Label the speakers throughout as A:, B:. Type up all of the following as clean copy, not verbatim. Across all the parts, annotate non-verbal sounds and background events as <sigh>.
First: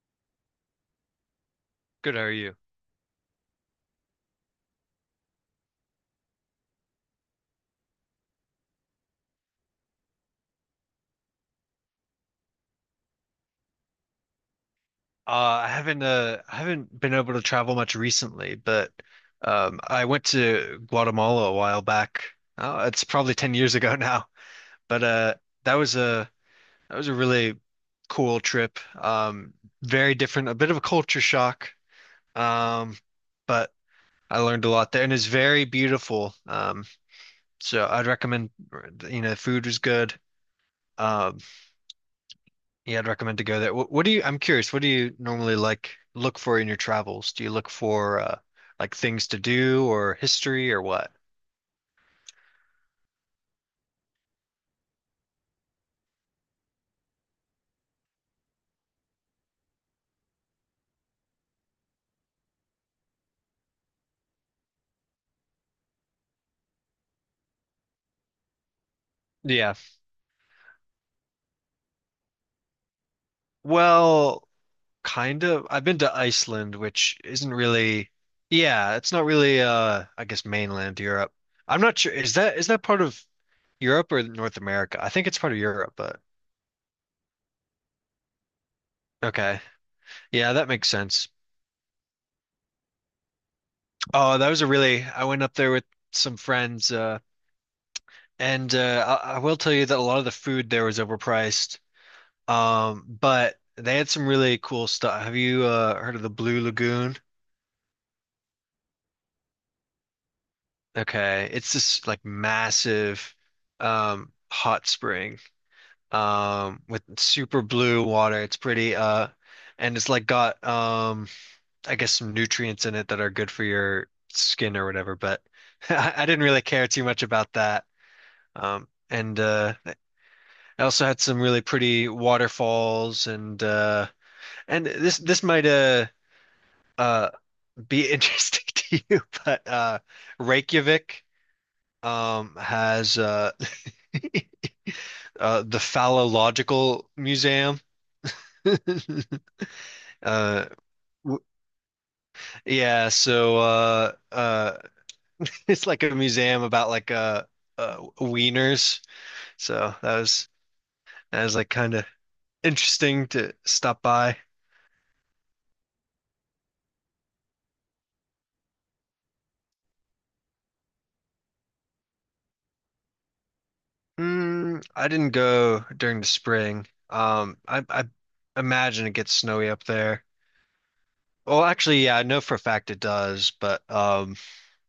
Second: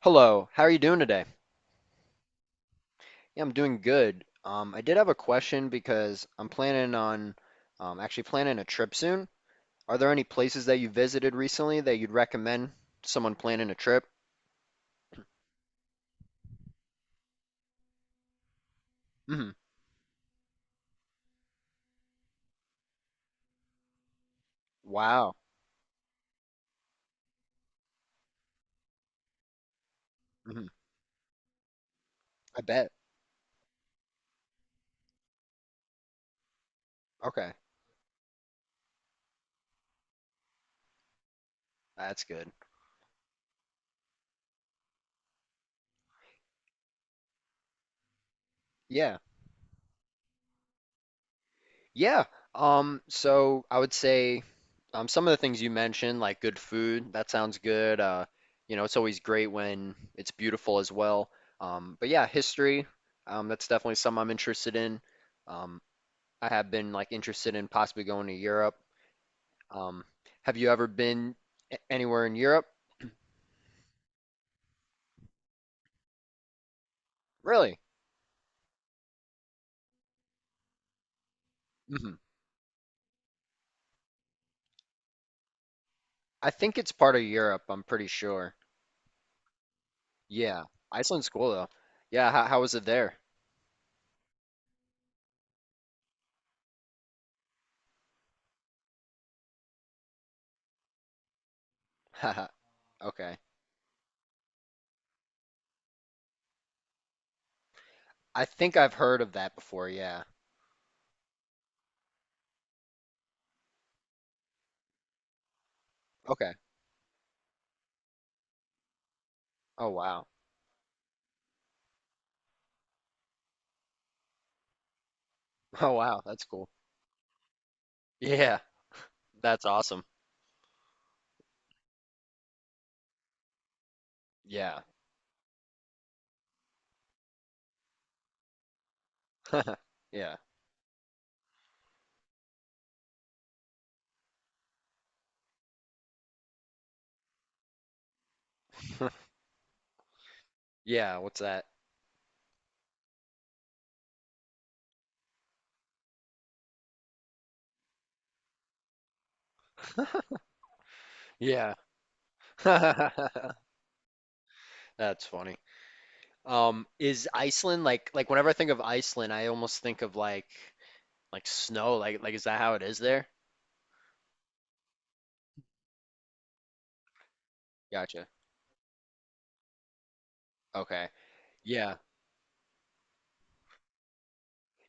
A: Hello, how are you doing today?
B: Good, how are you?
A: Yeah, I'm doing good. I did have a question because I'm planning on actually planning a trip soon. Are there any places that you visited recently that you'd recommend someone planning a trip?
B: Uh, I haven't been able to travel much recently, but
A: Hmm.
B: I went to Guatemala a while back. Oh, it's probably 10 years <laughs> ago now, but
A: Wow.
B: that was a that was a really cool trip. Very different, a
A: Hmm.
B: bit of a culture shock,
A: I bet.
B: um, but I learned a lot there, and it's very beautiful. Um,
A: Okay,
B: so I'd recommend, you know, food was good. Um
A: that's good.
B: Yeah, I'd recommend to go there. I'm curious, what do you normally like look for in your travels? Do you look for like
A: Yeah.
B: things to do or history or what?
A: Yeah. So I would say some of the things you mentioned, like good food, that sounds good. It's always great when it's beautiful as well. But yeah, history, that's definitely something I'm interested in. Um, I have been like interested in possibly going to Europe.
B: Yeah.
A: Um, have you ever been anywhere in Europe?
B: Well, kind of. I've been to Iceland, which isn't
A: Really?
B: really, yeah, it's not really I guess mainland Europe. I'm not sure.
A: Hmm.
B: Is that part of Europe or North America? I think it's part of Europe, but
A: I think it's part of Europe, I'm pretty sure.
B: okay. Yeah,
A: Yeah,
B: that makes sense.
A: Iceland's cool though. Yeah, how was it there?
B: Oh, that was a really I went up there with some friends and I will tell you that a lot of the food there was overpriced.
A: <laughs> Okay.
B: But they had some really cool stuff. Have you heard of the Blue Lagoon?
A: I think I've heard of that before, yeah.
B: Okay, it's this like massive hot spring
A: Okay.
B: with super blue water. It's pretty,
A: Oh
B: and it's like
A: wow. <laughs>
B: got I guess some nutrients in it that are good for your skin or whatever. But <laughs>
A: Oh
B: I,
A: wow,
B: I didn't
A: that's
B: really
A: cool.
B: care too much about that.
A: Yeah,
B: And
A: that's awesome.
B: I also had some really pretty waterfalls and
A: Yeah.
B: and this might uh be interesting <laughs> to you, but
A: <laughs> Yeah.
B: Reykjavik has the Phallological Museum. <laughs> Uh
A: Yeah, what's
B: w-
A: that?
B: yeah, so uh uh <laughs> it's like a museum about like wieners. So that was like
A: Yeah.
B: kind of interesting to
A: <laughs>
B: stop by.
A: That's funny. Is Iceland like whenever I think of Iceland, I almost think of like snow, like is that how it is there?
B: Mm, I didn't go during the spring. I
A: Gotcha.
B: imagine it gets snowy up there.
A: Okay.
B: Well,
A: Yeah.
B: actually, yeah, I know for a fact it does, but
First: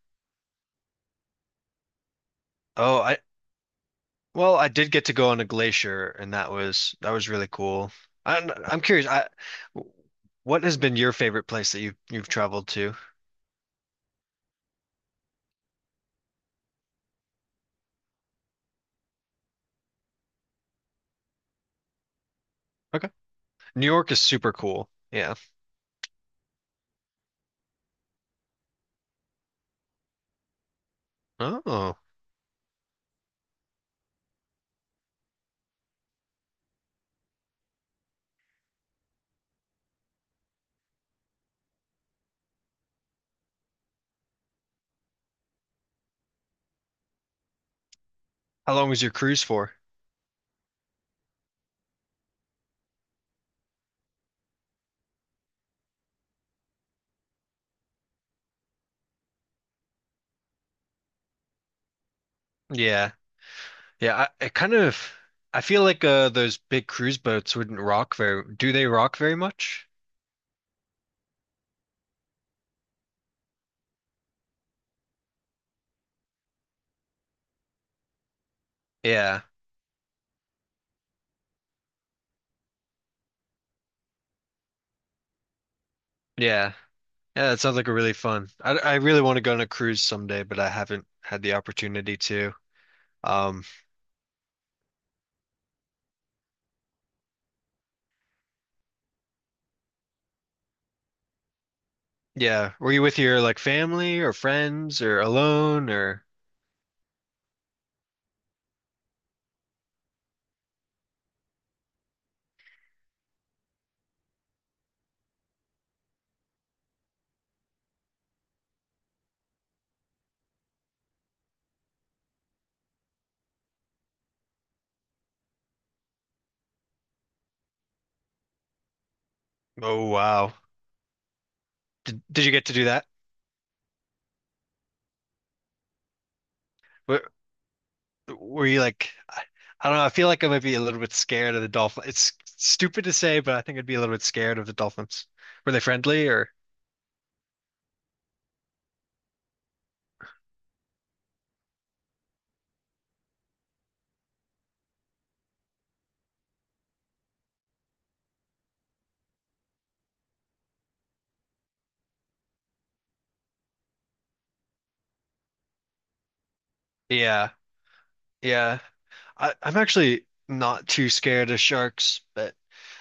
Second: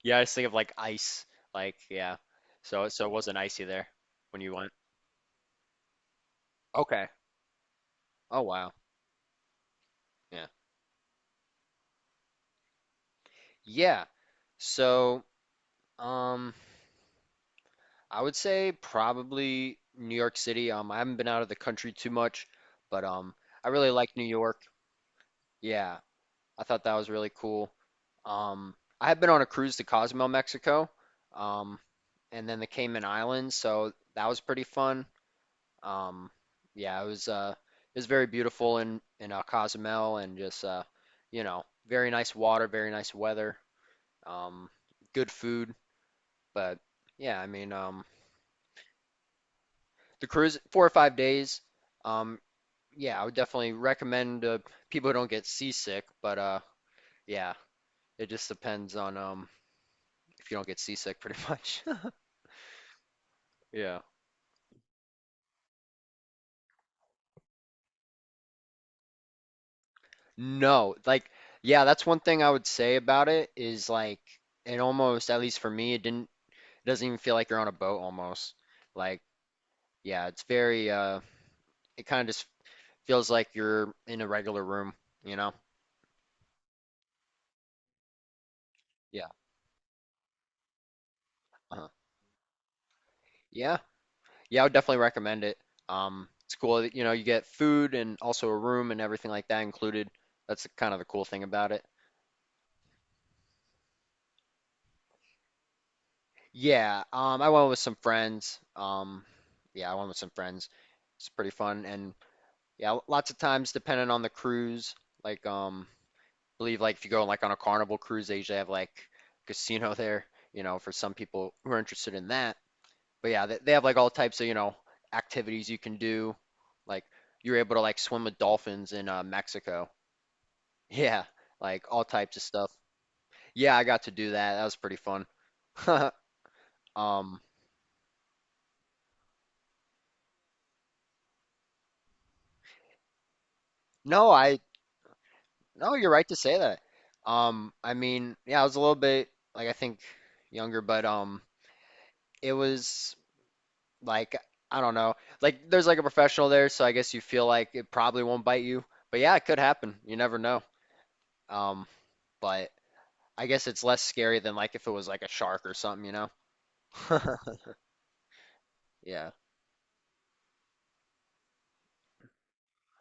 A: Yeah, I just think of like ice. Like, yeah.
B: oh,
A: So it
B: I
A: wasn't icy there when you
B: well, I
A: went.
B: did get to go on a glacier, and
A: Okay.
B: that was really cool.
A: Oh
B: I'm
A: wow.
B: I'm curious, I
A: Yeah.
B: what has been your favorite place that you've traveled to?
A: Yeah. So, um I would say probably New York City. I haven't been out of the country too much, but
B: Okay,
A: I
B: New
A: really like
B: York is
A: New
B: super
A: York.
B: cool. Yeah.
A: Yeah, I thought that was really cool. Um, I had been on a cruise to Cozumel, Mexico, um,
B: Oh,
A: and then the Cayman Islands, so that was pretty fun. Um, yeah, it was very beautiful in Cozumel, and just very nice water, very nice weather, um, good food. But yeah, I mean,
B: how long was your cruise for?
A: the cruise 4 or 5 days. Um, yeah, I would definitely recommend people who don't get seasick, but yeah, it just depends on if you don't get seasick, pretty much. <laughs>
B: Yeah,
A: Yeah.
B: yeah. I kind of I feel like those big cruise boats wouldn't rock very. Do they rock very much?
A: No, like, yeah, that's one thing I would say about it is like it almost, at least for me, it doesn't even feel like you're on a boat almost. Like,
B: Yeah,
A: yeah, it's very. It kind of just feels like you're in a regular room, you know?
B: yeah. Yeah, that sounds like a really fun. I really
A: Yeah.
B: want to go on a cruise someday, but I haven't had the
A: Uh-huh.
B: opportunity to. Um,
A: Yeah. Yeah, I would definitely recommend it. It's cool that, you know, you get food and also a room and everything like that included. That's kind of the cool thing about it.
B: yeah, were you with your like family or friends or alone or?
A: Yeah, I went with some friends. Yeah, I went with some friends. It's pretty fun and yeah, lots of times depending on the cruise, like believe like if you go like on a Carnival cruise, they usually have like casino <laughs> there, you know, for some people who are interested in that. But yeah, they have like all types of, you know, activities you can do. Like you are able to like swim with dolphins in Mexico.
B: Oh wow,
A: Yeah, like all
B: did
A: types of
B: did you get
A: stuff.
B: to do that?
A: Yeah, I got to do that. That was pretty fun. <laughs>
B: Were,
A: Um,
B: were you like? I don't know. I feel like I might be a little bit scared of the dolphin. It's stupid to say, but I think I'd be a little bit
A: no,
B: scared
A: I
B: of the dolphins. Were they
A: no, you're right
B: friendly
A: to
B: or?
A: say that. I mean, yeah, I was a little bit like I think younger, but it was like I don't know, like there's like a professional there, so I guess you feel like it probably won't bite you. But yeah, it could happen. You never know. Um, but I guess it's less scary than like if it was like a shark or something, you know?
B: Yeah,
A: <laughs>
B: yeah.
A: Yeah.
B: I'm actually not too scared of sharks, but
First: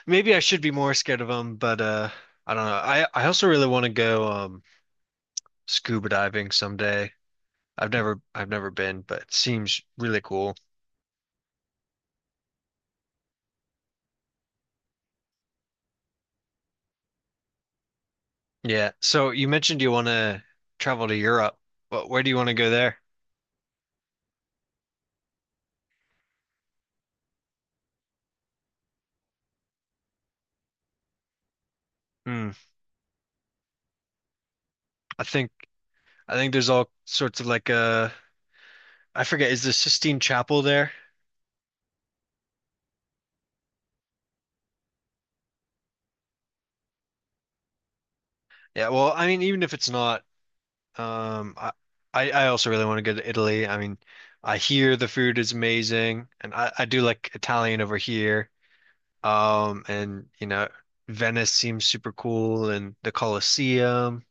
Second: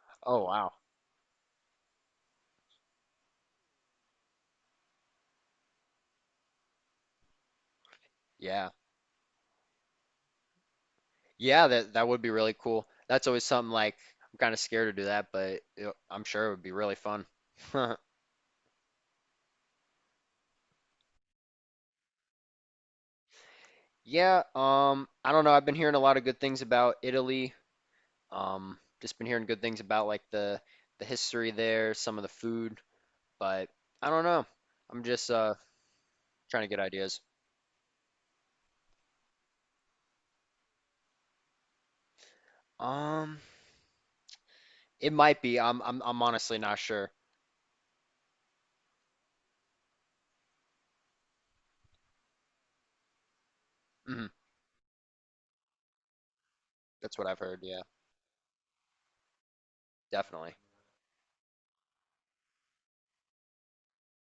B: maybe I
A: Oh
B: should be
A: wow.
B: more scared of them. But I don't know. I also really want to go scuba diving someday. I've
A: Yeah.
B: never been, but it seems really cool.
A: Yeah, that would be really cool. That's always something like I'm kind of scared to do that, but I'm sure it would be really fun. <laughs>
B: Yeah. So you mentioned you want to travel to Europe, but where do you want to go there?
A: Yeah, I don't know. I've been hearing a lot of good things about Italy. Just been hearing good things about like the history there, some of the
B: Hmm.
A: food, but I don't know. I'm
B: I
A: just
B: think I think
A: trying to
B: there's
A: get
B: all
A: ideas.
B: sorts of like I forget, is the Sistine Chapel there?
A: Um, it might be. I'm honestly not sure.
B: Yeah. Well, I mean, even if it's not. Um, I, I also really want to go to Italy. I mean,
A: Mhm.
B: I hear the food is amazing, and I do
A: That's what
B: like
A: I've heard.
B: Italian
A: Yeah,
B: over here. And you
A: definitely.
B: know, Venice seems super cool, and the Colosseum.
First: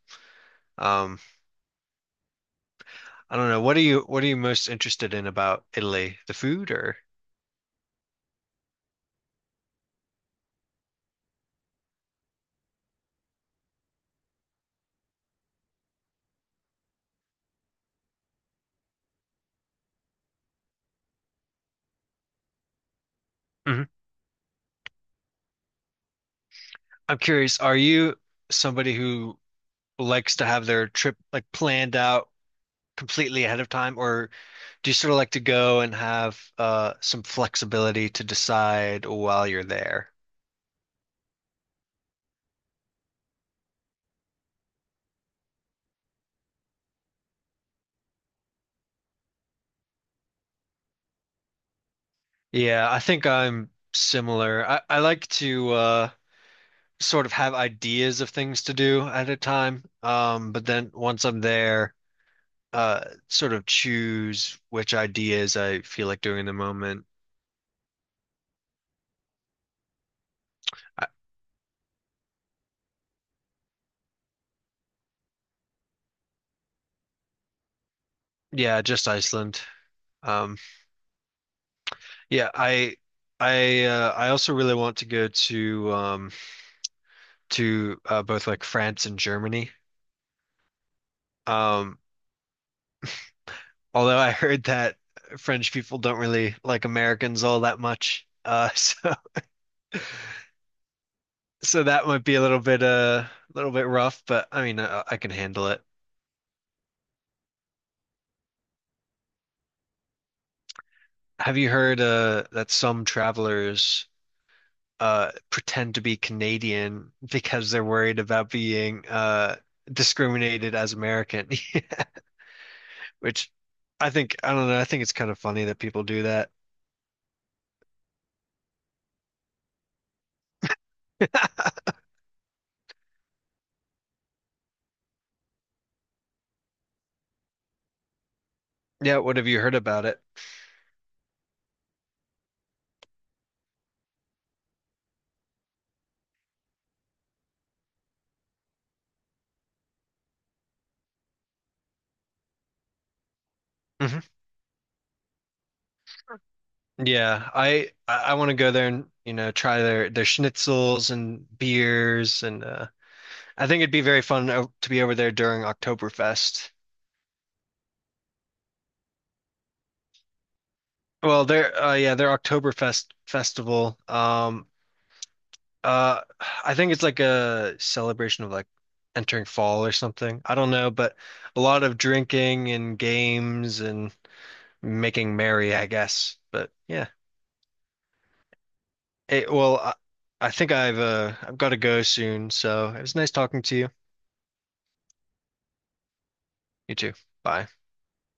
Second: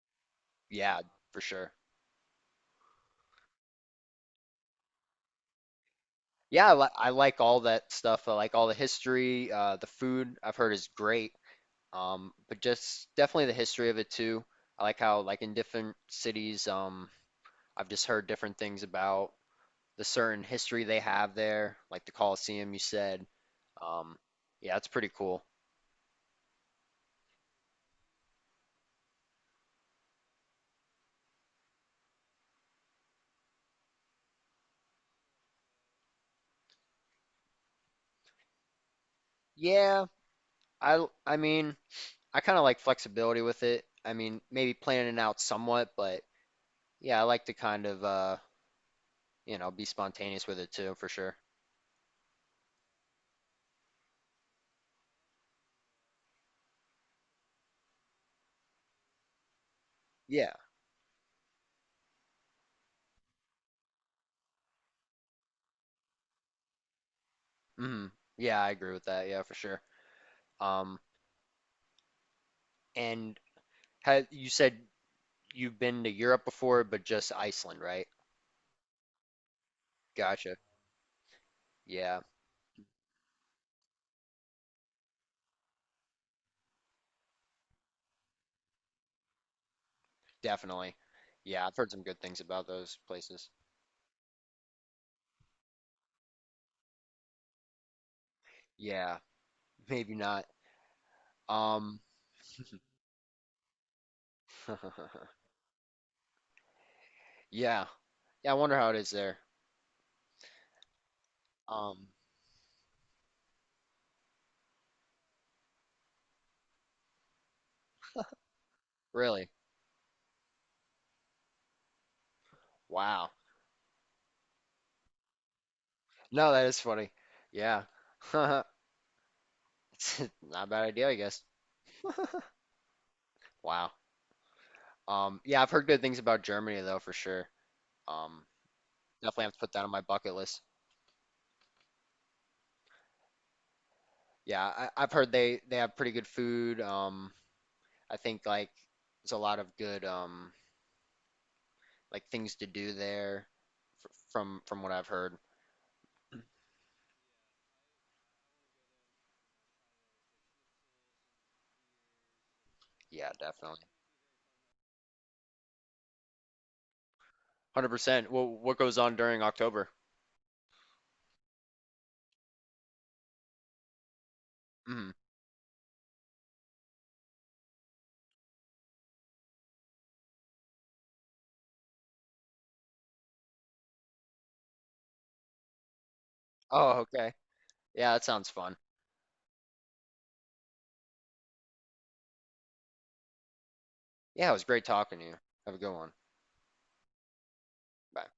A: Yeah,
B: Um,
A: for sure.
B: I don't know. What are you most interested in about Italy? The
A: Yeah,
B: food, or
A: I like all that stuff. I like all the history. The food I've heard is great. But just definitely the history of it too. I like how like in different cities, I've just heard different things about the certain history they have there, like the Colosseum you said.
B: mhm.
A: Um, yeah, it's pretty cool.
B: I'm curious. Are you somebody who likes to have their trip like planned out completely ahead of time, or do you sort of like to go and have some flexibility to decide while you're
A: Yeah,
B: there?
A: I mean, I kind of like flexibility with it. I mean, maybe planning it out somewhat, but yeah, I like to kind of you know, be spontaneous with it too, for sure.
B: Yeah, I think I'm similar. I like to sort of have ideas of things to do at a time,
A: Yeah.
B: but then once I'm there, sort of choose which ideas I feel like doing in the moment.
A: Hmm. Yeah, I agree with that. Yeah, for sure. Um,
B: I,
A: and had you said you've been to Europe before, but just Iceland, right?
B: yeah, just Iceland.
A: Gotcha.
B: Um,
A: Yeah,
B: yeah, I. I also really want to go to both like France and Germany.
A: definitely. Yeah, I've heard
B: Um,
A: some good things about those places.
B: Although I heard that French people don't really like Americans all that much. <laughs> So
A: Yeah, maybe not.
B: so
A: Um,
B: that might be a little bit rough, but I mean I
A: <laughs>
B: can handle it.
A: yeah, yeah. I wonder how it is there.
B: Have you heard
A: Um,
B: that some travelers pretend to be Canadian <laughs> because they're worried about being
A: really?
B: discriminated as American? <laughs>
A: Wow.
B: Which I think I don't know. I think it's kind of funny that people do that.
A: No, that is funny. Yeah. <laughs> It's not a bad idea, I guess. <laughs> Wow. Yeah, I've heard good things about Germany though, for sure. Um,
B: Yeah, what
A: definitely
B: have
A: have to
B: you
A: put
B: heard
A: that on my
B: about it?
A: bucket list. Yeah, I've heard they have pretty good food. I think like there's a lot of good like things to do there
B: Mm-hmm.
A: from what I've heard.
B: Yeah, I want to go there and you know try their schnitzels and beers and
A: Yeah,
B: I think
A: definitely.
B: it'd be very fun to be over there during Oktoberfest.
A: 100%. Well, what goes on during October?
B: Well, their yeah their Oktoberfest festival.
A: Mhm.
B: Uh, I think it's like a celebration of like entering fall or something. I don't know, but a lot of drinking and games and making merry, I guess. But
A: Oh,
B: yeah,
A: okay. Yeah, that sounds fun.
B: it, well, I think I've got to go soon. So it was nice talking to you.
A: Yeah, it was great talking to you. Have a good one.
B: You too. Bye.
A: Bye.